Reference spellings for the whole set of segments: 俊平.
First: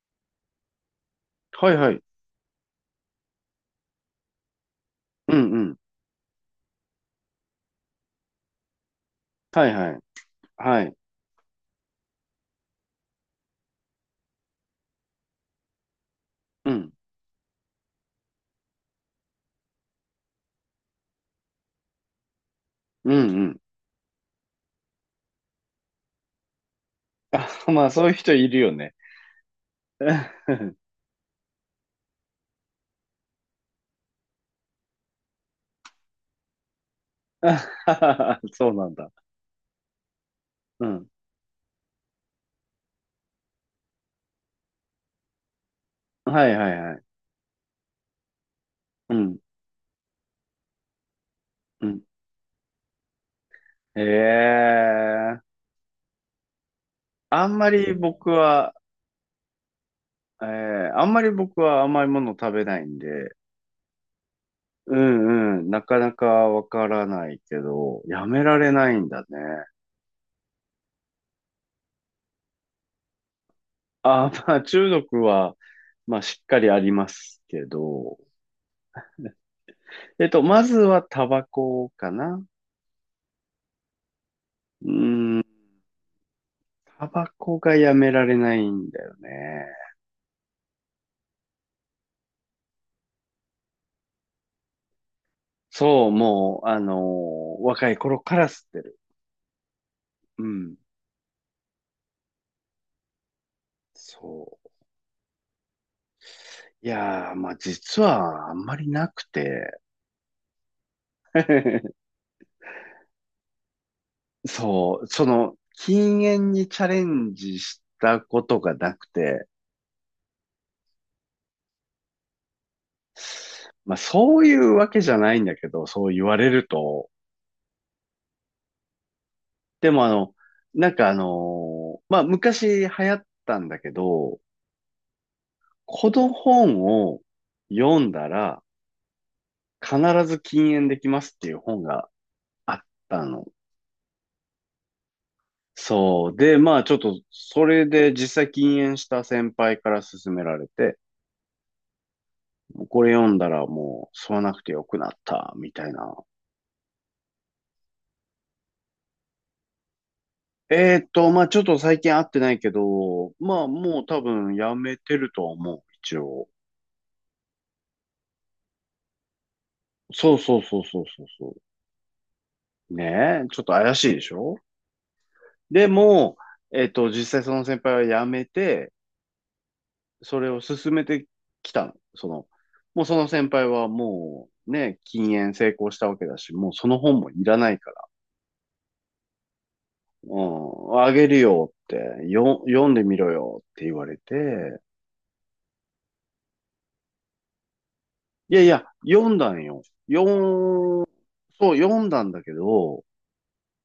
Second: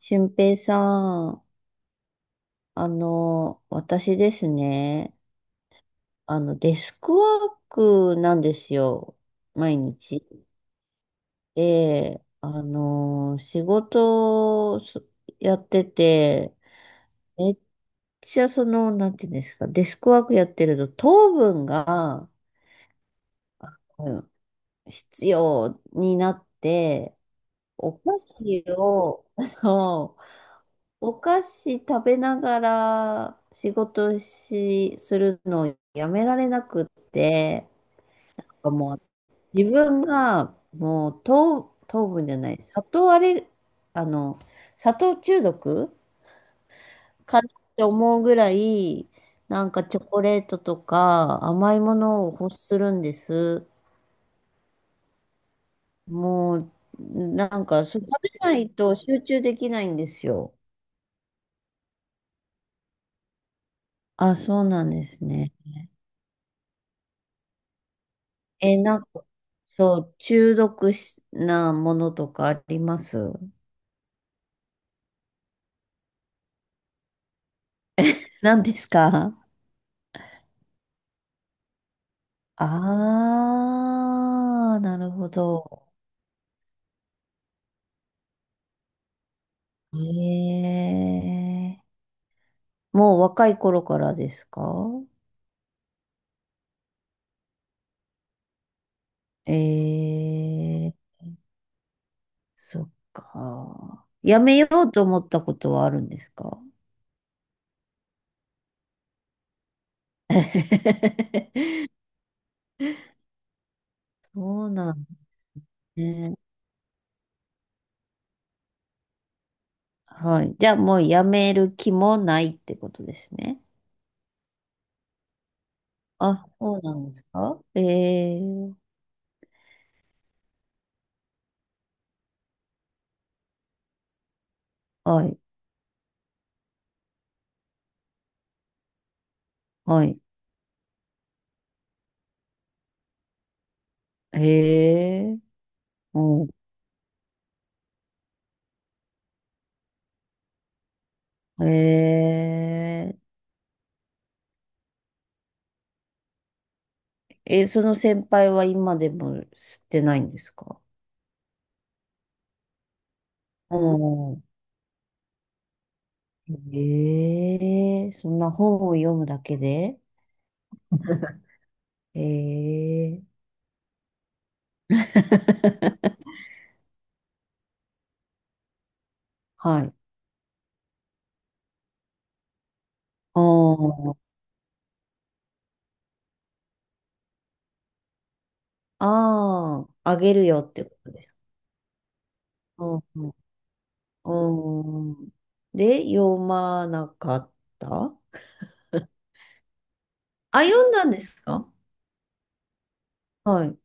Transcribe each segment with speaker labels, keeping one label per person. Speaker 1: 俊平さん、
Speaker 2: はいはい。
Speaker 1: 私ですね、
Speaker 2: うんうん。
Speaker 1: デスクワークなんですよ、
Speaker 2: はい
Speaker 1: 毎
Speaker 2: はい。
Speaker 1: 日。
Speaker 2: はい。
Speaker 1: で、仕事をやってて、
Speaker 2: うん。
Speaker 1: めっちゃその、なんていうんですか、デスクワークやってると、糖分が、
Speaker 2: うんうん。
Speaker 1: うん必要になって、
Speaker 2: あ、まあ
Speaker 1: お
Speaker 2: そういう
Speaker 1: 菓
Speaker 2: 人いる
Speaker 1: 子
Speaker 2: よね。
Speaker 1: を、そう お菓子食べながら仕事し、するのをやめられなくって、
Speaker 2: そうなん
Speaker 1: もう
Speaker 2: だ。
Speaker 1: 自分が
Speaker 2: うん。
Speaker 1: もう糖分じゃない、砂糖アレル、あの、砂糖中毒
Speaker 2: はいはいはい。
Speaker 1: かなって思うぐらい、
Speaker 2: うん。
Speaker 1: なんかチョコレートとか甘い
Speaker 2: う
Speaker 1: も
Speaker 2: ん。
Speaker 1: のを欲するんです。
Speaker 2: ええ
Speaker 1: もう、
Speaker 2: あ
Speaker 1: な
Speaker 2: ん
Speaker 1: ん
Speaker 2: ま
Speaker 1: か、
Speaker 2: り
Speaker 1: そう食べ
Speaker 2: 僕
Speaker 1: ない
Speaker 2: は、
Speaker 1: と集中できないんです
Speaker 2: え
Speaker 1: よ。
Speaker 2: えあんまり僕は甘いもの食べないんで、
Speaker 1: あ、そうなん
Speaker 2: う
Speaker 1: ですね。
Speaker 2: んうん。なかなかわからないけど、やめられ
Speaker 1: え、
Speaker 2: な
Speaker 1: な
Speaker 2: い
Speaker 1: ん
Speaker 2: んだね。
Speaker 1: そう、中毒しなものとかあります？
Speaker 2: あ、まあ中毒は、まあしっかりありますけど、
Speaker 1: 何ですか？
Speaker 2: まずはタバコかな。
Speaker 1: ああー、
Speaker 2: うー
Speaker 1: なるほ
Speaker 2: ん、
Speaker 1: ど。
Speaker 2: タバコがやめられないんだよね。
Speaker 1: ええ、もう若い頃からですか？
Speaker 2: そう、もう、若い頃から吸ってる。うん。
Speaker 1: ええ、そっか。やめ
Speaker 2: そ
Speaker 1: よ
Speaker 2: う。
Speaker 1: うと思ったことはあるんですか？
Speaker 2: いやー、まあ実はあんまりなくて。
Speaker 1: そうな
Speaker 2: そ
Speaker 1: ん
Speaker 2: う、
Speaker 1: です
Speaker 2: 禁
Speaker 1: ね。
Speaker 2: 煙にチャレンジしたことがなくて。
Speaker 1: はい。じゃあもうやめる気もないってことですね。
Speaker 2: まあそういうわけじゃないんだけど、そう言わ
Speaker 1: あ、
Speaker 2: れる
Speaker 1: そうなん
Speaker 2: と。
Speaker 1: ですか？ええ、
Speaker 2: でもまあ昔流行ったんだけど、
Speaker 1: はい。
Speaker 2: この本を読んだら、必
Speaker 1: はい。
Speaker 2: ず禁煙できますっていう本があったの。
Speaker 1: へえ。
Speaker 2: そう。
Speaker 1: おう、
Speaker 2: で、まあちょっと、それで実際禁煙した先輩から勧められて、
Speaker 1: へ
Speaker 2: これ
Speaker 1: え。
Speaker 2: 読んだらもう吸わなくてよくなった、みたいな。
Speaker 1: え、その先輩は今でも知ってないんですか？
Speaker 2: まあちょっと最近会ってないけど、まあ
Speaker 1: お
Speaker 2: もう多
Speaker 1: う、
Speaker 2: 分やめてるとは思う、一応。
Speaker 1: ええ、そんな本を読むだけで？
Speaker 2: そうそうそうそうそうそう。
Speaker 1: ええ。
Speaker 2: ねえ、ちょっと怪しいでしょ？で も、実際その先輩は辞めて、
Speaker 1: はい。
Speaker 2: それを進めてきたの。もうその
Speaker 1: お
Speaker 2: 先輩は
Speaker 1: う、
Speaker 2: もうね、禁煙成功したわけだし、もうその本もいらないから、
Speaker 1: ああ、あげ
Speaker 2: う
Speaker 1: るよってこ
Speaker 2: ん、
Speaker 1: と
Speaker 2: あ
Speaker 1: で
Speaker 2: げ
Speaker 1: す。
Speaker 2: るよって、読んで
Speaker 1: う
Speaker 2: みろ
Speaker 1: ん。
Speaker 2: よって言われて、
Speaker 1: うん。で、読まなかった？
Speaker 2: いやいや、読んだんよ。読
Speaker 1: あ、読ん
Speaker 2: ん、
Speaker 1: だんですか？
Speaker 2: そう、読んだんだけど、
Speaker 1: はい。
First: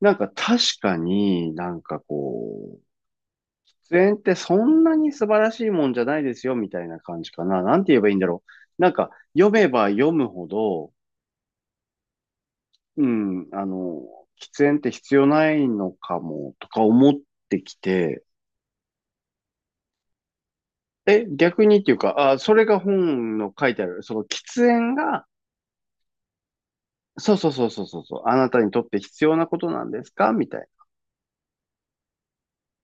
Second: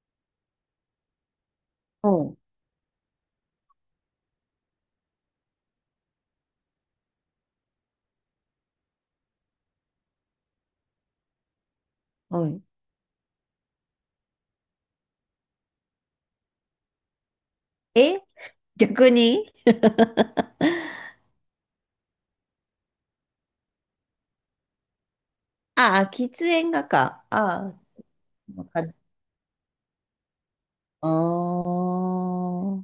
Speaker 2: なんか確かに
Speaker 1: うん。
Speaker 2: 出演ってそんなに素晴らしいもんじゃないですよみたいな感じかな。なんて言えばいいんだろう。なんか読めば読むほど、
Speaker 1: はい。
Speaker 2: うん、喫煙って必要ないのかもとか思ってきて、
Speaker 1: え、逆に
Speaker 2: え、逆にっていうか、あ、それが本の書いてある、その喫煙が、
Speaker 1: ああ、喫煙がか。
Speaker 2: そうそう
Speaker 1: あ
Speaker 2: そう
Speaker 1: あ、
Speaker 2: そうそうそう、あなた
Speaker 1: わ
Speaker 2: に
Speaker 1: か
Speaker 2: とっ
Speaker 1: る。
Speaker 2: て必要なことなんですかみたいな。
Speaker 1: ああ、ほ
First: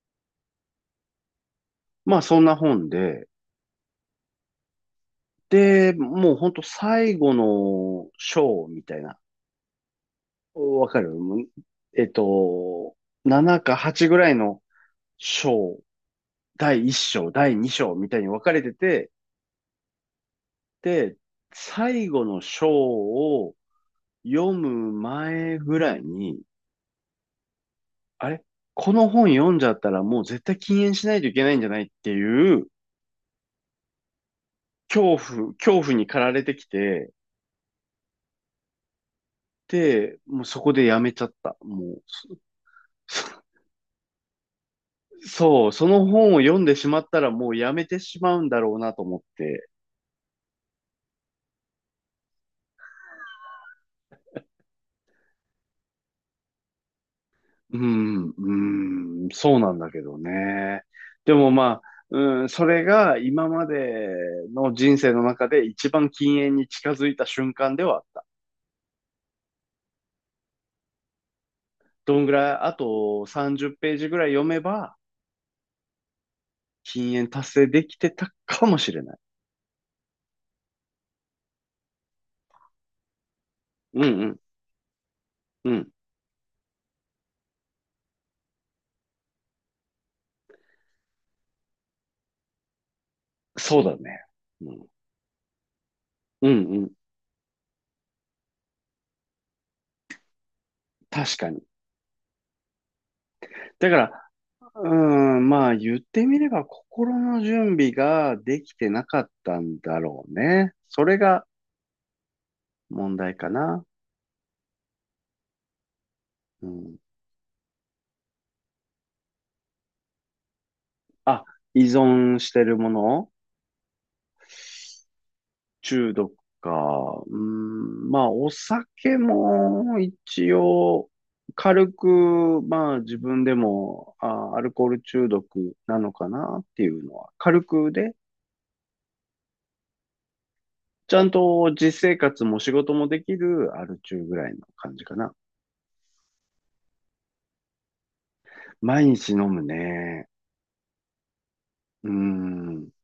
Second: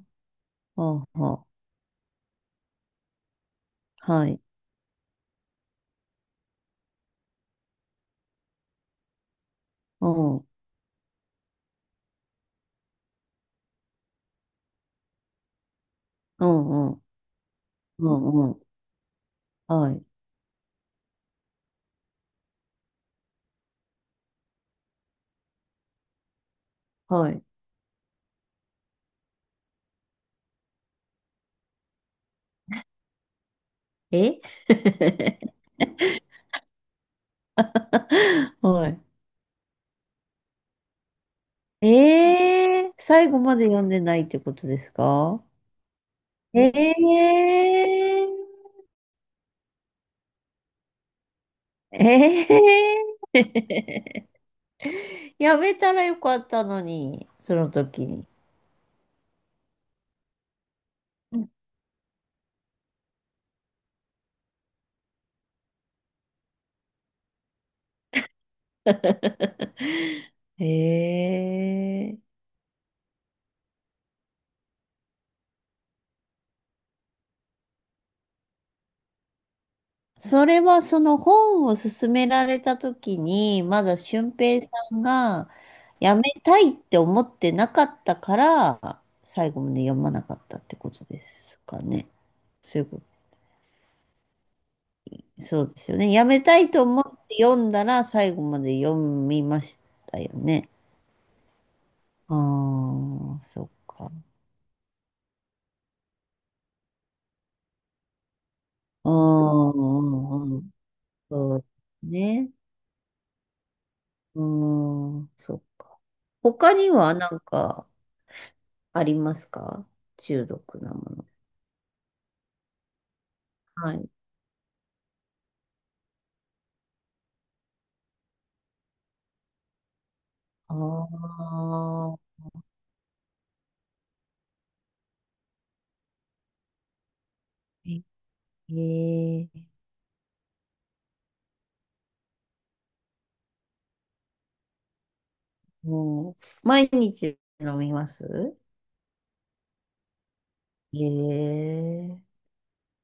Speaker 1: うほう。
Speaker 2: まあそんな本で、
Speaker 1: はい。
Speaker 2: で、もうほんと最後の章みたいな、
Speaker 1: うん、うん、
Speaker 2: わかる。えっと、7か8ぐらいの章、
Speaker 1: う
Speaker 2: 第1
Speaker 1: ん、
Speaker 2: 章、第2章み
Speaker 1: う
Speaker 2: たいに分
Speaker 1: ん、う
Speaker 2: か
Speaker 1: ん。
Speaker 2: れてて、
Speaker 1: はい、
Speaker 2: で、最後の章を読む前ぐらいに、
Speaker 1: はい。
Speaker 2: あれ、この本読んじゃったらもう絶対禁煙しないといけないんじゃないっていう
Speaker 1: え
Speaker 2: 恐怖に駆られてきて、
Speaker 1: はい。
Speaker 2: で、もうそこでやめちゃった。もう、そ、
Speaker 1: えー、最後ま で読んでないってことです
Speaker 2: そ
Speaker 1: か？
Speaker 2: そう、その本を読ん
Speaker 1: え
Speaker 2: でしまったら
Speaker 1: ー、
Speaker 2: もうやめてしまうんだろうなと思って。
Speaker 1: えー、やめたらよかったのに、その
Speaker 2: う
Speaker 1: 時に。
Speaker 2: ん、うん、そうなんだけどね。でもまあ、うん、それが今までの人生の中で一番禁煙に近づいた瞬間ではあった。
Speaker 1: え
Speaker 2: ど
Speaker 1: ー。
Speaker 2: んぐらい、あと30ページぐらい読めば、禁煙達成できてたかもしれない。
Speaker 1: それはその本を勧められた時に、まだ
Speaker 2: うんう
Speaker 1: 俊
Speaker 2: ん、
Speaker 1: 平さんが
Speaker 2: うん。
Speaker 1: やめたいって思ってなかったから、最後まで読まなかったってことですかね。そういうこ
Speaker 2: そうだね。うん、
Speaker 1: と、そうですよね。やめ
Speaker 2: うん、
Speaker 1: たい
Speaker 2: う
Speaker 1: と
Speaker 2: ん。
Speaker 1: 思って読んだら、最後まで読みましたよね。
Speaker 2: 確かに。
Speaker 1: ああ、そっ
Speaker 2: だか
Speaker 1: か。
Speaker 2: ら、うーまあ言ってみれば心の準備ができてな
Speaker 1: う
Speaker 2: かった
Speaker 1: ん、
Speaker 2: んだろう
Speaker 1: うんうん、
Speaker 2: ね。それが
Speaker 1: そうね。
Speaker 2: 問題かな。
Speaker 1: うん、そっか。
Speaker 2: う
Speaker 1: 他に
Speaker 2: ん、
Speaker 1: は何かありますか？中毒なもの。
Speaker 2: あ、依存してるもの、
Speaker 1: はい。
Speaker 2: 中毒か。まあ、お酒も一
Speaker 1: あ
Speaker 2: 応、軽く、
Speaker 1: あ、
Speaker 2: まあ、自分でも、あ、アルコール中毒なのかなっていうのは、軽くで、
Speaker 1: ええ、
Speaker 2: ちゃんと実生活も仕事もできるアル中ぐらいの感じかな。
Speaker 1: もう、毎日飲みます？
Speaker 2: 毎日飲むね。うー
Speaker 1: ええ、
Speaker 2: ん。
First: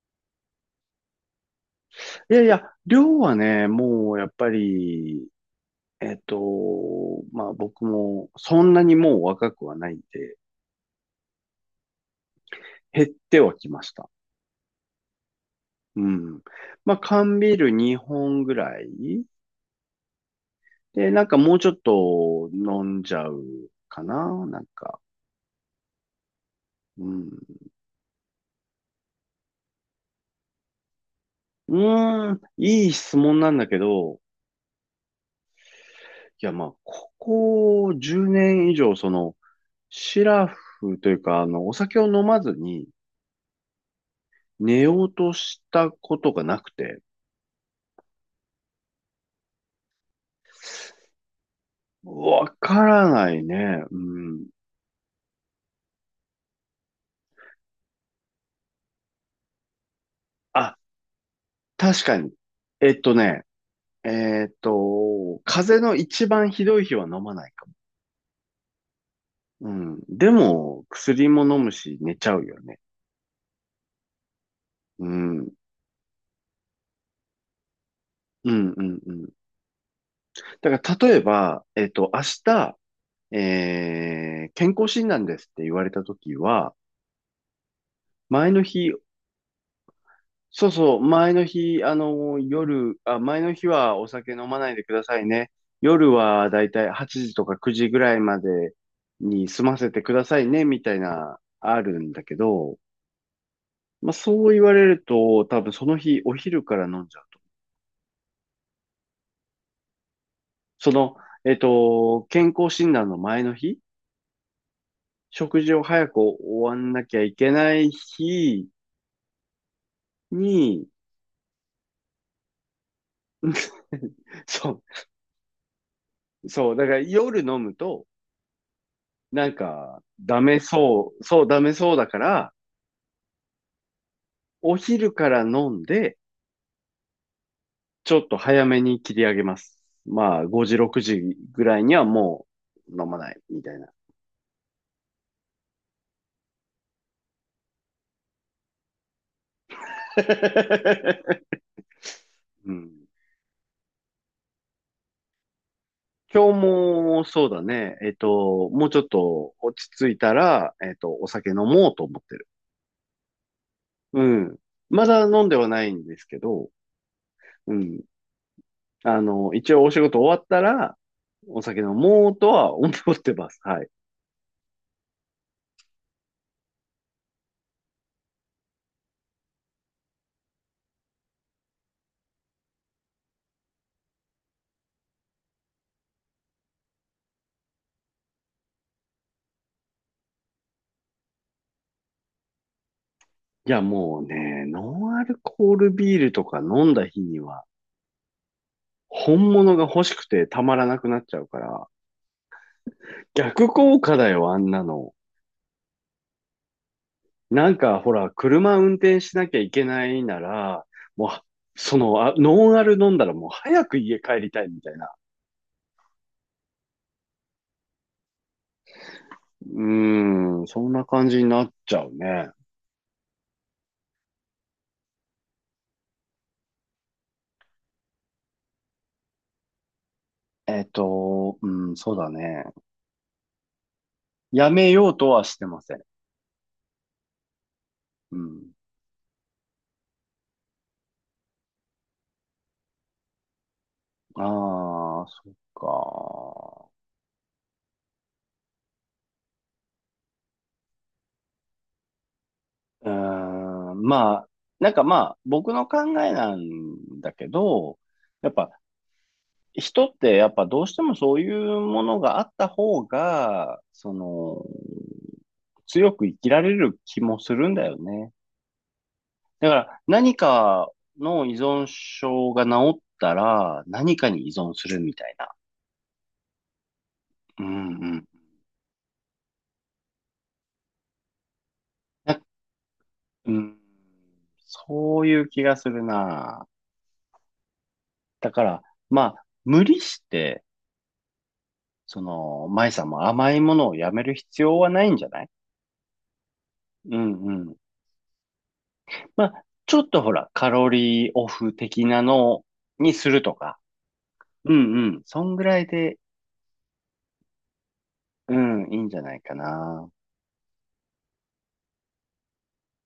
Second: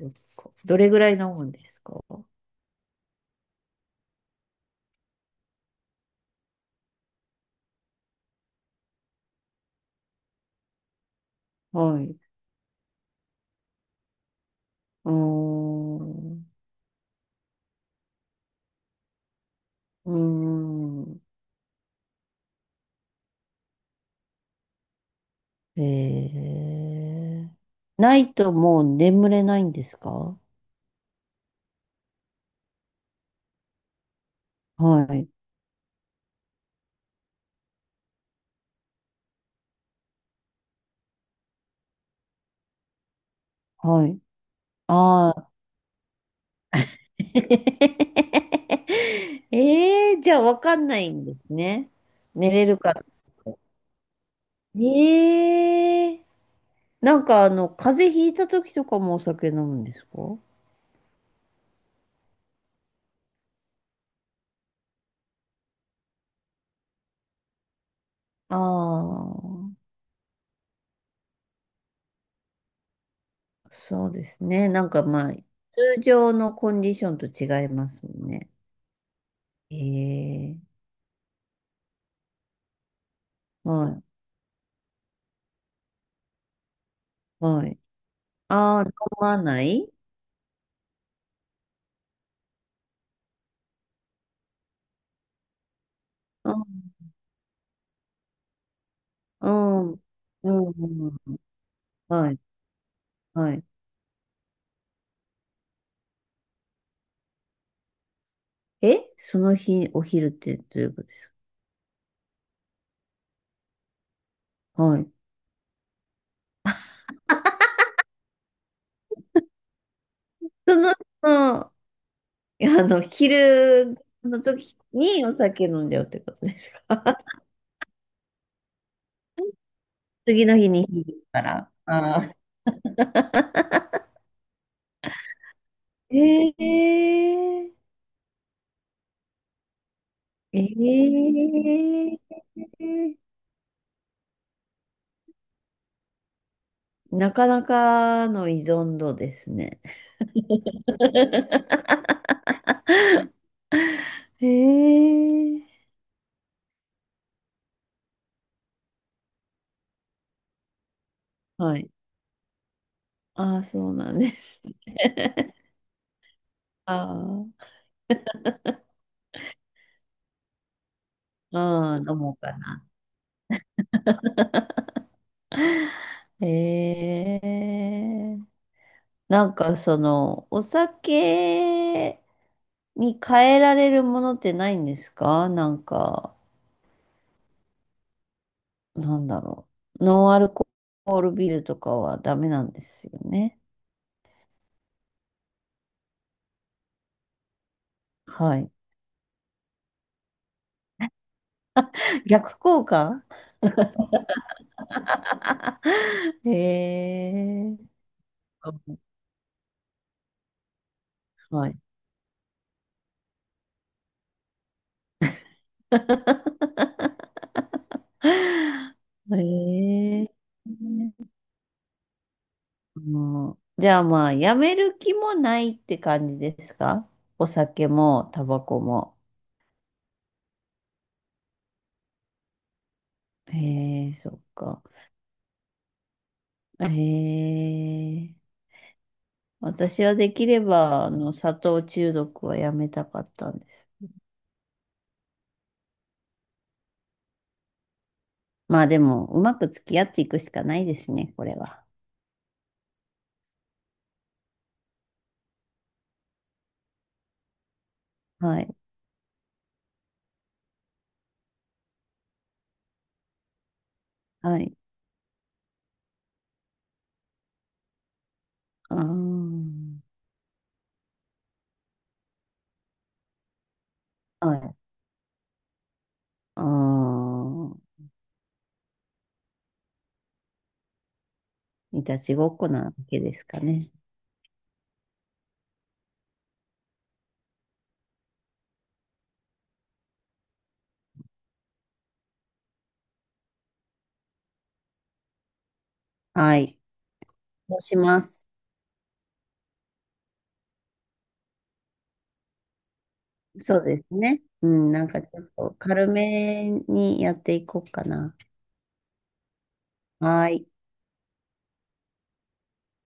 Speaker 1: そっか、どれぐらい飲むんですか？
Speaker 2: いやいや、量はね、もうやっぱり、まあ僕もそんなにもう若くはないんで、
Speaker 1: はい。
Speaker 2: 減ってはきました。
Speaker 1: うー
Speaker 2: うん。
Speaker 1: ん。
Speaker 2: まあ、缶ビール2本ぐらい。
Speaker 1: うー
Speaker 2: で、
Speaker 1: ん。
Speaker 2: なんかもうちょっと飲んじゃうかな。なんか。
Speaker 1: え
Speaker 2: うん。
Speaker 1: え、ないともう眠れないんですか？
Speaker 2: うーん。いい質問なんだけど、
Speaker 1: はい。
Speaker 2: いや、まあ、ここ10年以上、シラフというか、お酒を飲まずに
Speaker 1: はい。
Speaker 2: 寝よう
Speaker 1: あ
Speaker 2: と
Speaker 1: あ。
Speaker 2: したことがなくて、
Speaker 1: ええ、じゃあわかんないんですね。
Speaker 2: わ
Speaker 1: 寝れる
Speaker 2: か
Speaker 1: か。
Speaker 2: らないね。うん。
Speaker 1: ええ、なんか風邪ひいた時とかもお酒飲むんですか？
Speaker 2: あ、確かに。えっとね、えっと、風邪の一番ひどい日は飲まないか。
Speaker 1: ああ
Speaker 2: う
Speaker 1: ー、
Speaker 2: ん。でも、薬も飲むし、寝ちゃうよね。
Speaker 1: そうですね。なんか
Speaker 2: う
Speaker 1: まあ、通
Speaker 2: ん。
Speaker 1: 常のコンディションと違いますもんね。
Speaker 2: うん、うん、うん。
Speaker 1: え
Speaker 2: だ
Speaker 1: え、
Speaker 2: から、例えば、明日、
Speaker 1: はい、
Speaker 2: 健康診断ですって言われたときは、
Speaker 1: はい。
Speaker 2: 前の
Speaker 1: ああ、飲
Speaker 2: 日、
Speaker 1: まない？
Speaker 2: そうそう、前の日、あの、夜、あ、前の日はお酒飲まないでくださいね。夜は
Speaker 1: う
Speaker 2: だ
Speaker 1: ん、
Speaker 2: いたい8時とか9時ぐらいまでに
Speaker 1: う
Speaker 2: 済ませ
Speaker 1: ん、うん、
Speaker 2: てくださいね、
Speaker 1: う
Speaker 2: みたい
Speaker 1: ん、
Speaker 2: な、あるんだ
Speaker 1: は
Speaker 2: け
Speaker 1: い、
Speaker 2: ど、
Speaker 1: はい。
Speaker 2: まあそう言われると、多分その日、お昼から飲んじゃう。
Speaker 1: え、その日、お昼ってどういう
Speaker 2: そ
Speaker 1: ことで
Speaker 2: の、
Speaker 1: す
Speaker 2: 健康診断の前の日、
Speaker 1: か？はい。
Speaker 2: 食事を早く終わんなきゃいけない日
Speaker 1: そ
Speaker 2: に、
Speaker 1: の、その、昼の 時
Speaker 2: そ
Speaker 1: にお酒飲んじゃうってこと
Speaker 2: う、
Speaker 1: です
Speaker 2: そう、だから
Speaker 1: か？
Speaker 2: 夜飲むと、なんか、
Speaker 1: 次の日に響くか
Speaker 2: ダ
Speaker 1: ら。
Speaker 2: メそうだか
Speaker 1: ああ。
Speaker 2: ら、お昼から飲んで、
Speaker 1: ええ、
Speaker 2: ちょっと早めに切り上げます。まあ、5時、6時
Speaker 1: え
Speaker 2: ぐらいにはもう飲ま
Speaker 1: え、
Speaker 2: ない、みたいな。
Speaker 1: なかなかの依存度ですね。
Speaker 2: うん、
Speaker 1: ええ、
Speaker 2: 今日もそうだね。もうちょっと落ち着いたら、お酒飲
Speaker 1: はい。
Speaker 2: もうと思ってる。
Speaker 1: ああ、そうなん
Speaker 2: う
Speaker 1: で
Speaker 2: ん。
Speaker 1: す。
Speaker 2: まだ飲んではないんですけど、
Speaker 1: あ
Speaker 2: うん。一応お仕事終わったら、
Speaker 1: あ、
Speaker 2: お酒飲
Speaker 1: ああ、飲
Speaker 2: も
Speaker 1: もう
Speaker 2: うと
Speaker 1: か
Speaker 2: は
Speaker 1: な。
Speaker 2: 思ってます。はい。
Speaker 1: ええ、なんかその、お酒に変えられるものってないんですか？なんか、なんだろう。ノンアルコールビールとかはダメなんですよね。
Speaker 2: いや、もうね、ノンアルコールビールとか飲んだ日には、
Speaker 1: はい。
Speaker 2: 本物が欲しくてたまらなくなっちゃうから、
Speaker 1: 逆効果？
Speaker 2: 逆効果だよ、あんなの。なん
Speaker 1: ええ、
Speaker 2: かほら、車運転しなきゃいけないなら、もう、
Speaker 1: はい。
Speaker 2: ノンアル飲んだらもう早く家帰りたいみたいな。う
Speaker 1: ええ
Speaker 2: ーん、そんな感じになっちゃうね。
Speaker 1: ー。じゃあまあ、やめる気もないって感じですか？お酒も、タバコも。
Speaker 2: うん、そうだね。
Speaker 1: へえ、そっ
Speaker 2: や
Speaker 1: か。
Speaker 2: めようとはしてません。
Speaker 1: え
Speaker 2: う
Speaker 1: え、
Speaker 2: ん。
Speaker 1: 私はできれば、砂糖中毒はやめたかったんです。
Speaker 2: ああ、そっか。
Speaker 1: まあでも、うまく付き合っていくしかないですね、これは。
Speaker 2: うーん、まあ、まあ、僕の考えなんだけど、やっ
Speaker 1: は
Speaker 2: ぱ
Speaker 1: い。
Speaker 2: 人ってやっぱどうしてもそういうものがあった方が、
Speaker 1: はい。
Speaker 2: 強く生きられる気もするんだよね。
Speaker 1: あー、
Speaker 2: だから何かの依存症が治ったら何かに依
Speaker 1: は
Speaker 2: 存
Speaker 1: い。
Speaker 2: するみたいな。
Speaker 1: あ
Speaker 2: うん
Speaker 1: あ、
Speaker 2: うん。
Speaker 1: いたち
Speaker 2: な
Speaker 1: ごっこなわけです
Speaker 2: う
Speaker 1: か
Speaker 2: ん、
Speaker 1: ね。
Speaker 2: そういう気がするな。だから、まあ、無理して、舞さんも甘いものをやめる必要はないんじゃない？
Speaker 1: はい。
Speaker 2: うんうん。
Speaker 1: そうします。
Speaker 2: まあ、ちょっとほら、カロリーオフ的なのにするとか。
Speaker 1: そうですね。う
Speaker 2: う
Speaker 1: ん、な
Speaker 2: ん
Speaker 1: ん
Speaker 2: う
Speaker 1: か
Speaker 2: ん。
Speaker 1: ちょ
Speaker 2: そ
Speaker 1: っ
Speaker 2: んぐ
Speaker 1: と
Speaker 2: らい
Speaker 1: 軽
Speaker 2: で、
Speaker 1: めにやっていこうかな。
Speaker 2: うん、いいんじゃないかな。
Speaker 1: はい。